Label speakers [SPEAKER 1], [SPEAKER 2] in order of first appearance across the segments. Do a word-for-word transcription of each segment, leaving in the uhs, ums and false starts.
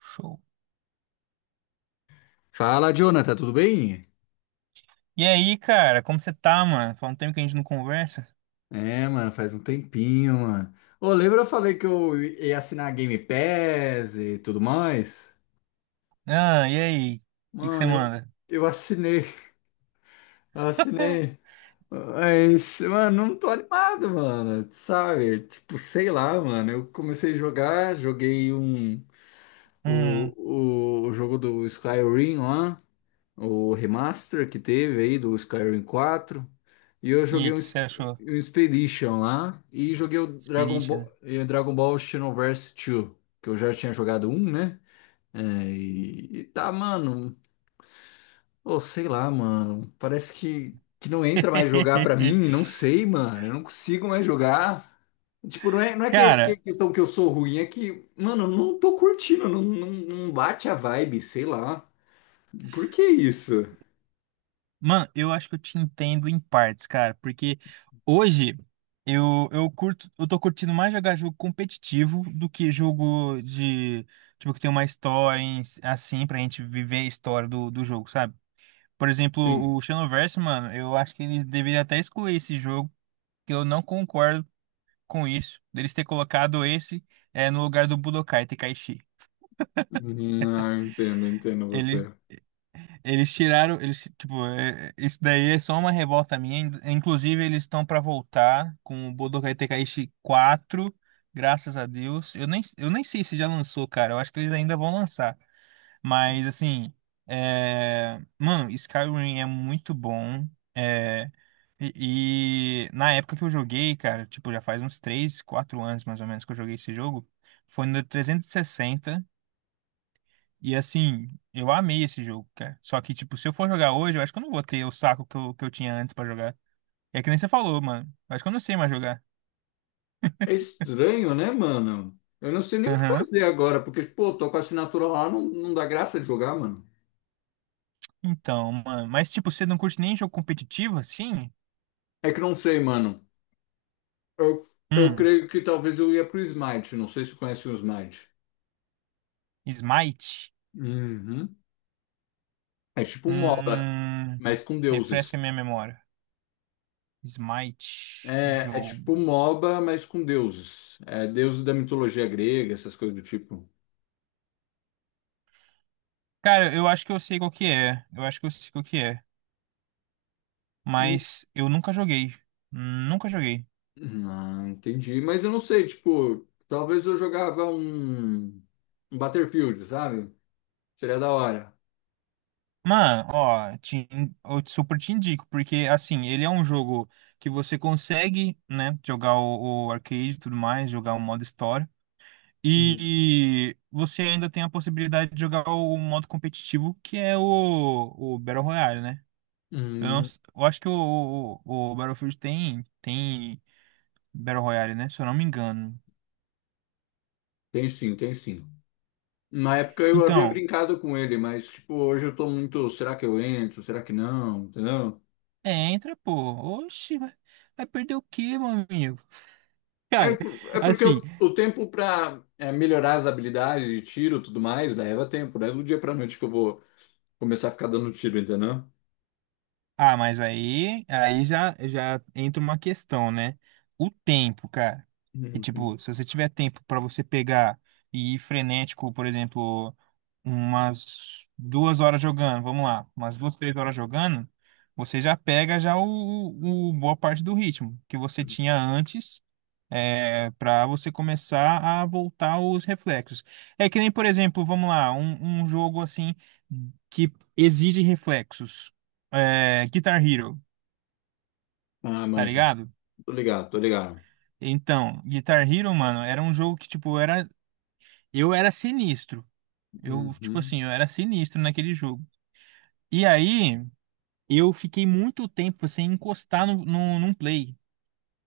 [SPEAKER 1] Show.
[SPEAKER 2] Fala, Jonathan, tudo bem?
[SPEAKER 1] E aí, cara, como você tá, mano? Faz um tempo que a gente não conversa.
[SPEAKER 2] É, mano, faz um tempinho, mano. Ô, lembra eu falei que eu ia assinar a Game Pass e tudo mais?
[SPEAKER 1] Ah, e aí? O que que você
[SPEAKER 2] Mano, eu,
[SPEAKER 1] manda?
[SPEAKER 2] eu assinei, assinei. Mas, mano, não tô animado, mano, sabe? Tipo, sei lá, mano, eu comecei a jogar, joguei um,
[SPEAKER 1] Hum.
[SPEAKER 2] o, o, o jogo do Skyrim lá. O remaster que teve aí do Skyrim quatro. E eu
[SPEAKER 1] E aí,
[SPEAKER 2] joguei
[SPEAKER 1] o
[SPEAKER 2] um,
[SPEAKER 1] que você
[SPEAKER 2] Ex-
[SPEAKER 1] achou?
[SPEAKER 2] um Expedition lá e joguei o Dragon Ball,
[SPEAKER 1] Inspiration.
[SPEAKER 2] eh, Dragon Ball Xenoverse dois, que eu já tinha jogado um, né? É, e, e tá, mano, ou sei lá, mano, parece que, que não entra mais jogar pra mim, não sei, mano, eu não consigo mais jogar. Tipo, não é, não é que, que é
[SPEAKER 1] Cara,
[SPEAKER 2] questão que eu sou ruim, é que, mano, eu não tô curtindo, não, não, não bate a vibe, sei lá. Por que isso?
[SPEAKER 1] mano, eu acho que eu te entendo em partes, cara, porque hoje eu, eu curto, eu tô curtindo mais jogar jogo competitivo do que jogo de, tipo, que tem uma história em- si, assim pra gente viver a história do, do jogo, sabe? Por exemplo, o Xenoverse, mano, eu acho que eles deveriam até excluir esse jogo que eu não concordo com isso, deles ter colocado esse é, no lugar do Budokai Tenkaichi.
[SPEAKER 2] Uhum. Ah, entendo, entendo
[SPEAKER 1] Eles,
[SPEAKER 2] você.
[SPEAKER 1] eles tiraram, eles, tipo, é, isso daí é só uma revolta minha. In- Inclusive, eles estão para voltar com o Budokai Tenkaichi quatro, graças a Deus. Eu nem, eu nem sei se já lançou, cara. Eu acho que eles ainda vão lançar. Mas assim, é... mano, Skyrim é muito bom. É... E, e na época que eu joguei, cara, tipo, já faz uns três, quatro anos mais ou menos que eu joguei esse jogo, foi no trezentos e sessenta. E sessenta. E assim, eu amei esse jogo, cara. Só que, tipo, se eu for jogar hoje, eu acho que eu não vou ter o saco que eu, que eu tinha antes pra jogar. É que nem você falou, mano. Eu acho que eu não sei mais jogar.
[SPEAKER 2] É estranho, né, mano? Eu não sei nem o que
[SPEAKER 1] Aham.
[SPEAKER 2] fazer agora, porque, pô, tô com a assinatura lá, não, não dá graça de jogar, mano.
[SPEAKER 1] Então, mano. Mas, tipo, você não curte nem jogo competitivo, assim?
[SPEAKER 2] É que não sei, mano. Eu, eu
[SPEAKER 1] Hum.
[SPEAKER 2] creio que talvez eu ia pro Smite, não sei se conhece o Smite.
[SPEAKER 1] Smite.
[SPEAKER 2] Uhum. É tipo um MOBA,
[SPEAKER 1] Hum.
[SPEAKER 2] mas com
[SPEAKER 1] Refresca
[SPEAKER 2] deuses.
[SPEAKER 1] minha memória. Smite,
[SPEAKER 2] É, é tipo
[SPEAKER 1] jogo.
[SPEAKER 2] um MOBA, mas com deuses. É deuses da mitologia grega, essas coisas do tipo.
[SPEAKER 1] Cara, eu acho que eu sei qual que é. Eu acho que eu sei qual que é. Mas eu nunca joguei. Nunca joguei.
[SPEAKER 2] Ah, entendi. Mas eu não sei, tipo, talvez eu jogava um, um Battlefield, sabe? Seria da hora.
[SPEAKER 1] Mano, ó, te, eu super te indico, porque assim, ele é um jogo que você consegue, né, jogar o, o arcade e tudo mais, jogar o modo história.
[SPEAKER 2] Hum.
[SPEAKER 1] E você ainda tem a possibilidade de jogar o modo competitivo, que é o, o Battle Royale, né? Eu, não
[SPEAKER 2] Hum,
[SPEAKER 1] s- eu acho que o, o, o Battlefield tem, tem Battle Royale, né? Se eu não me engano.
[SPEAKER 2] Tem sim, tem sim. Na época eu havia
[SPEAKER 1] Então,
[SPEAKER 2] brincado com ele, mas, tipo, hoje eu tô muito. Será que eu entro? Será que não? Entendeu?
[SPEAKER 1] é, entra, pô. Oxi, vai, vai perder o quê, meu amigo?
[SPEAKER 2] É,
[SPEAKER 1] Cara,
[SPEAKER 2] por- é porque
[SPEAKER 1] assim,
[SPEAKER 2] o, o tempo pra é, melhorar as habilidades de tiro e tudo mais leva tempo, né? Do dia pra noite que eu vou começar a ficar dando tiro, entendeu?
[SPEAKER 1] ah, mas aí, aí já, já entra uma questão, né? O tempo, cara. E
[SPEAKER 2] Uhum.
[SPEAKER 1] tipo, se você tiver tempo pra você pegar e ir frenético, por exemplo, umas duas horas jogando, vamos lá, umas duas, três horas jogando, você já pega já o, o o boa parte do ritmo que você tinha antes para você começar a voltar os reflexos. É que nem, por exemplo, vamos lá, um, um jogo assim que exige reflexos. É, Guitar Hero,
[SPEAKER 2] Ah,
[SPEAKER 1] tá
[SPEAKER 2] manjo.
[SPEAKER 1] ligado?
[SPEAKER 2] Tô ligado, tô ligado.
[SPEAKER 1] Então, Guitar Hero, mano, era um jogo que, tipo, era. Eu era sinistro. Eu, tipo
[SPEAKER 2] Uhum.
[SPEAKER 1] assim, eu era sinistro naquele jogo. E aí, eu fiquei muito tempo sem encostar no, no, num play.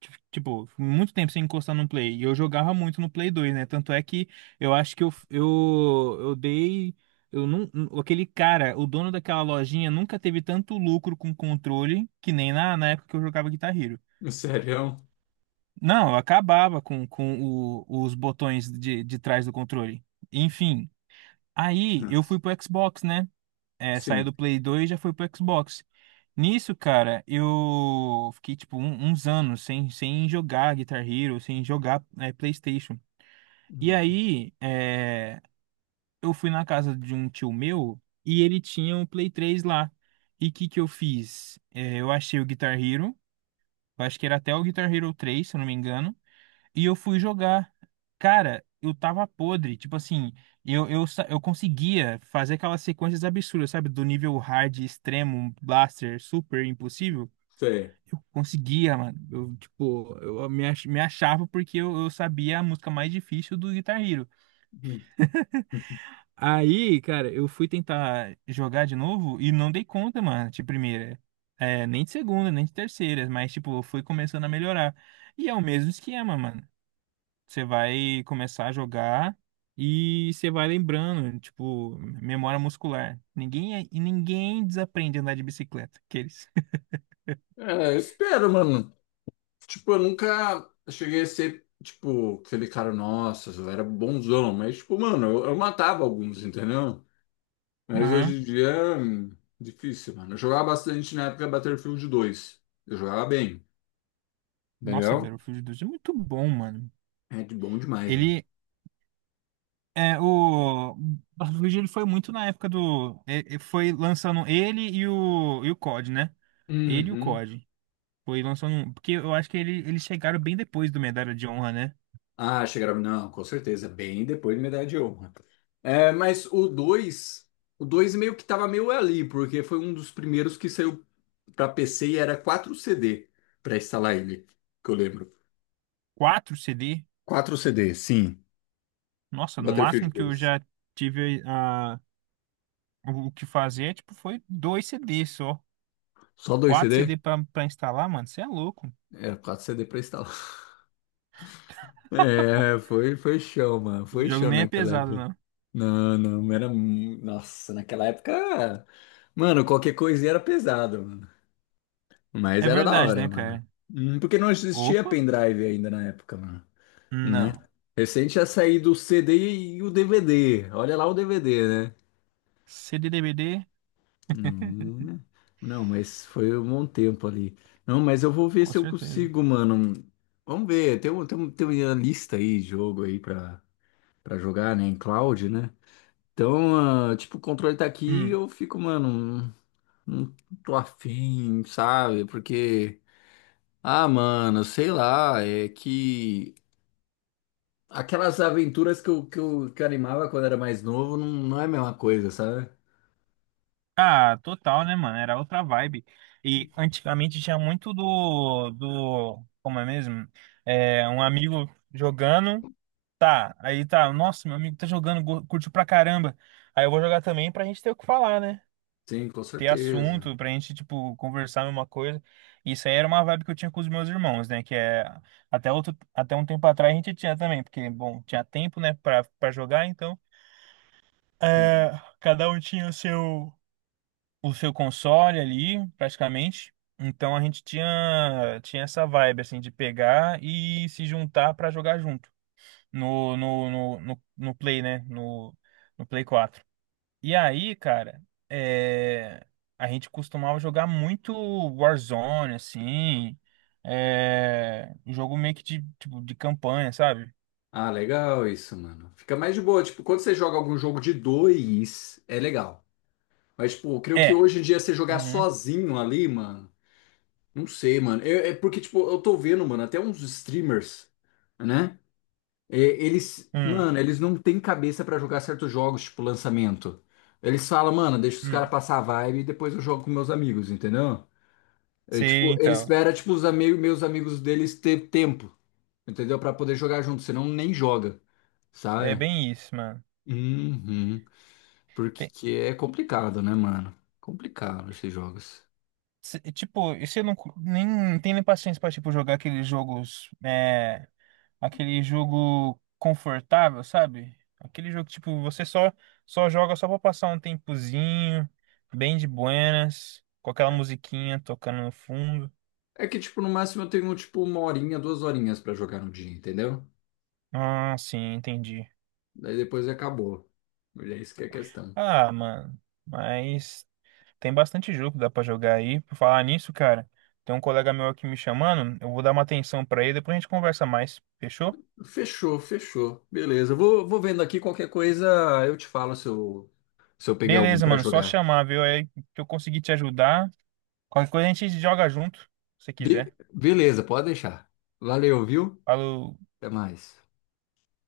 [SPEAKER 1] Ti- Tipo, muito tempo sem encostar no Play. E eu jogava muito no Play dois, né? Tanto é que eu acho que eu, eu, eu dei. Eu não, aquele cara, o dono daquela lojinha, nunca teve tanto lucro com controle que nem na, na época que eu jogava Guitar Hero.
[SPEAKER 2] Sério?
[SPEAKER 1] Não, eu acabava com, com o- os botões de, de trás do controle. Enfim, aí eu fui pro Xbox, né? é, saiu
[SPEAKER 2] Sim.
[SPEAKER 1] do Play dois e já foi pro Xbox. Nisso, cara, eu fiquei tipo um- uns anos sem, sem jogar Guitar Hero, sem jogar é, PlayStation. E
[SPEAKER 2] Hum.
[SPEAKER 1] aí, é, eu fui na casa de um tio meu e ele tinha um Play três lá. E o que que eu fiz? É, eu achei o Guitar Hero, eu acho que era até o Guitar Hero três, se eu não me engano. E eu fui jogar. Cara, eu tava podre. Tipo assim, eu, eu, sa- eu conseguia fazer aquelas sequências absurdas, sabe? Do nível hard, extremo, um blaster, super impossível.
[SPEAKER 2] Sei.
[SPEAKER 1] Eu conseguia, mano. Eu, tipo, eu me, ach- me achava porque eu, eu sabia a música mais difícil do Guitar Hero.
[SPEAKER 2] Hum.
[SPEAKER 1] Aí, cara, eu fui tentar jogar de novo e não dei conta, mano, de primeira. É, nem de segunda, nem de terceira, mas, tipo, eu fui começando a melhorar. E é o mesmo esquema, mano. Você vai começar a jogar e você vai lembrando, tipo, memória muscular. Ninguém é- e ninguém desaprende a andar de bicicleta, aqueles.
[SPEAKER 2] É, espero, mano. Tipo, eu nunca cheguei a ser, tipo, aquele cara, nossa, eu era bonzão. Mas, tipo, mano, eu, eu matava alguns, entendeu? Mas hoje
[SPEAKER 1] Aham.
[SPEAKER 2] em dia, é hum, difícil, mano. Eu jogava bastante na época Battlefield dois. Eu jogava bem,
[SPEAKER 1] Nossa,
[SPEAKER 2] entendeu?
[SPEAKER 1] Battlefield dois é muito bom, mano.
[SPEAKER 2] É de bom demais, mano.
[SPEAKER 1] Ele é o Battlefield. Ele foi muito na época do é- é- foi lançando ele e o e o C O D, né? Ele e o
[SPEAKER 2] Uhum.
[SPEAKER 1] C O D. Foi lançando, um- porque eu acho que ele, eles chegaram bem depois do Medalha de Honra, né?
[SPEAKER 2] Ah, chegaram. Não, com certeza. Bem depois de Medalha de Honra. É, mas o dois, o dois meio que tava meio ali, porque foi um dos primeiros que saiu pra P C e era quatro C D pra instalar ele, que eu lembro.
[SPEAKER 1] Quatro C D.
[SPEAKER 2] quatro C D, sim.
[SPEAKER 1] Nossa, no
[SPEAKER 2] Battlefield
[SPEAKER 1] máximo que eu
[SPEAKER 2] dois.
[SPEAKER 1] já tive a. O o que fazia é, tipo, foi dois C Ds só.
[SPEAKER 2] Só dois
[SPEAKER 1] Quatro
[SPEAKER 2] C D?
[SPEAKER 1] C D pra, pra instalar, mano. Você é louco.
[SPEAKER 2] Era quatro C D pra instalar. É, foi, foi show, mano.
[SPEAKER 1] O
[SPEAKER 2] Foi
[SPEAKER 1] jogo
[SPEAKER 2] show
[SPEAKER 1] nem é
[SPEAKER 2] naquela
[SPEAKER 1] pesado,
[SPEAKER 2] época.
[SPEAKER 1] não.
[SPEAKER 2] Não, não, era. mu- Nossa, naquela época. Mano, qualquer coisinha era pesado. Mas
[SPEAKER 1] É
[SPEAKER 2] era da
[SPEAKER 1] verdade,
[SPEAKER 2] hora,
[SPEAKER 1] né,
[SPEAKER 2] mano.
[SPEAKER 1] cara?
[SPEAKER 2] Hum, Porque não existia
[SPEAKER 1] Opa,
[SPEAKER 2] pendrive ainda na época, mano. Né?
[SPEAKER 1] não.
[SPEAKER 2] Recente ia sair do C D e o D V D. Olha lá o D V D, né?
[SPEAKER 1] C D D V D,
[SPEAKER 2] Hum. Não, mas foi um bom tempo ali. Não, mas eu vou ver
[SPEAKER 1] com
[SPEAKER 2] se eu
[SPEAKER 1] certeza.
[SPEAKER 2] consigo, mano. Vamos ver. Tem, um- tem, um- tem uma lista aí, de jogo aí pra, pra jogar, né? Em cloud, né? Então, ah, tipo, o controle tá aqui e
[SPEAKER 1] Hum.
[SPEAKER 2] eu fico, mano. Não não tô afim, sabe? Porque. Ah, mano, sei lá, é que aquelas aventuras que eu, que eu, que eu animava quando era mais novo não, não é a mesma coisa, sabe?
[SPEAKER 1] Ah, total, né, mano? Era outra vibe. E antigamente tinha muito do, do, como é mesmo? É, um amigo jogando, tá. Aí tá, nossa, meu amigo tá jogando, go- curtiu pra caramba. Aí eu vou jogar também pra gente ter o que falar, né?
[SPEAKER 2] Sim, com
[SPEAKER 1] Ter
[SPEAKER 2] certeza.
[SPEAKER 1] assunto pra gente, tipo, conversar a mesma coisa. Isso aí era uma vibe que eu tinha com os meus irmãos, né? Que é até outro, até um tempo atrás a gente tinha também, porque, bom, tinha tempo, né, pra, pra jogar, então
[SPEAKER 2] Sim.
[SPEAKER 1] é, cada um tinha o seu, o seu console ali, praticamente. Então a gente tinha, tinha essa vibe, assim, de pegar e se juntar pra jogar junto no, no, no, no, no Play, né? No, no Play quatro e aí, cara, é, a gente costumava jogar muito Warzone, assim, é, jogo meio que de, tipo, de campanha, sabe?
[SPEAKER 2] Ah, legal isso, mano. Fica mais de boa. Tipo, quando você joga algum jogo de dois, é legal. Mas, tipo, eu creio que
[SPEAKER 1] É.
[SPEAKER 2] hoje em dia você jogar
[SPEAKER 1] Uhum.
[SPEAKER 2] sozinho ali, mano, não sei, mano. Eu- é porque, tipo, eu tô vendo, mano, até uns streamers, né? É, eles,
[SPEAKER 1] Hum.
[SPEAKER 2] mano, eles não têm cabeça pra jogar certos jogos, tipo lançamento. Eles falam, mano, deixa os caras
[SPEAKER 1] Hum.
[SPEAKER 2] passar a vibe e depois eu jogo com meus amigos, entendeu? É,
[SPEAKER 1] Sim,
[SPEAKER 2] tipo, ele
[SPEAKER 1] então,
[SPEAKER 2] espera, tipo, os amigos, meus amigos deles ter tempo, entendeu? Pra poder jogar junto, senão nem joga,
[SPEAKER 1] é
[SPEAKER 2] sabe?
[SPEAKER 1] bem isso, mano.
[SPEAKER 2] Uhum.
[SPEAKER 1] Tem-
[SPEAKER 2] Porque é complicado, né, mano? Complicado esses jogos.
[SPEAKER 1] se- tipo, isso eu não, cu- nem, não tenho nem paciência pra, tipo, jogar aqueles jogos, eh, aquele jogo confortável, sabe? Aquele jogo que, tipo, você só só joga só pra passar um tempozinho, bem de buenas, com aquela musiquinha tocando no fundo.
[SPEAKER 2] É que, tipo, no máximo eu tenho, tipo, uma horinha, duas horinhas pra jogar no dia, entendeu?
[SPEAKER 1] Ah, sim, entendi.
[SPEAKER 2] Daí depois acabou. E é isso que é a questão.
[SPEAKER 1] Ah, mano, mas tem bastante jogo que dá pra jogar aí. Por falar nisso, cara, tem um colega meu aqui me chamando, eu vou dar uma atenção pra ele, depois a gente conversa mais, fechou?
[SPEAKER 2] Fechou, fechou. Beleza. Vou, vou vendo aqui qualquer coisa, eu te falo se eu, se eu peguei algum
[SPEAKER 1] Beleza,
[SPEAKER 2] pra
[SPEAKER 1] mano, só
[SPEAKER 2] jogar.
[SPEAKER 1] chamar, viu? Aí que eu consegui te ajudar. Qualquer coisa a gente joga junto, se
[SPEAKER 2] Be-
[SPEAKER 1] quiser.
[SPEAKER 2] beleza, pode deixar. Valeu, viu?
[SPEAKER 1] Falou.
[SPEAKER 2] Até mais.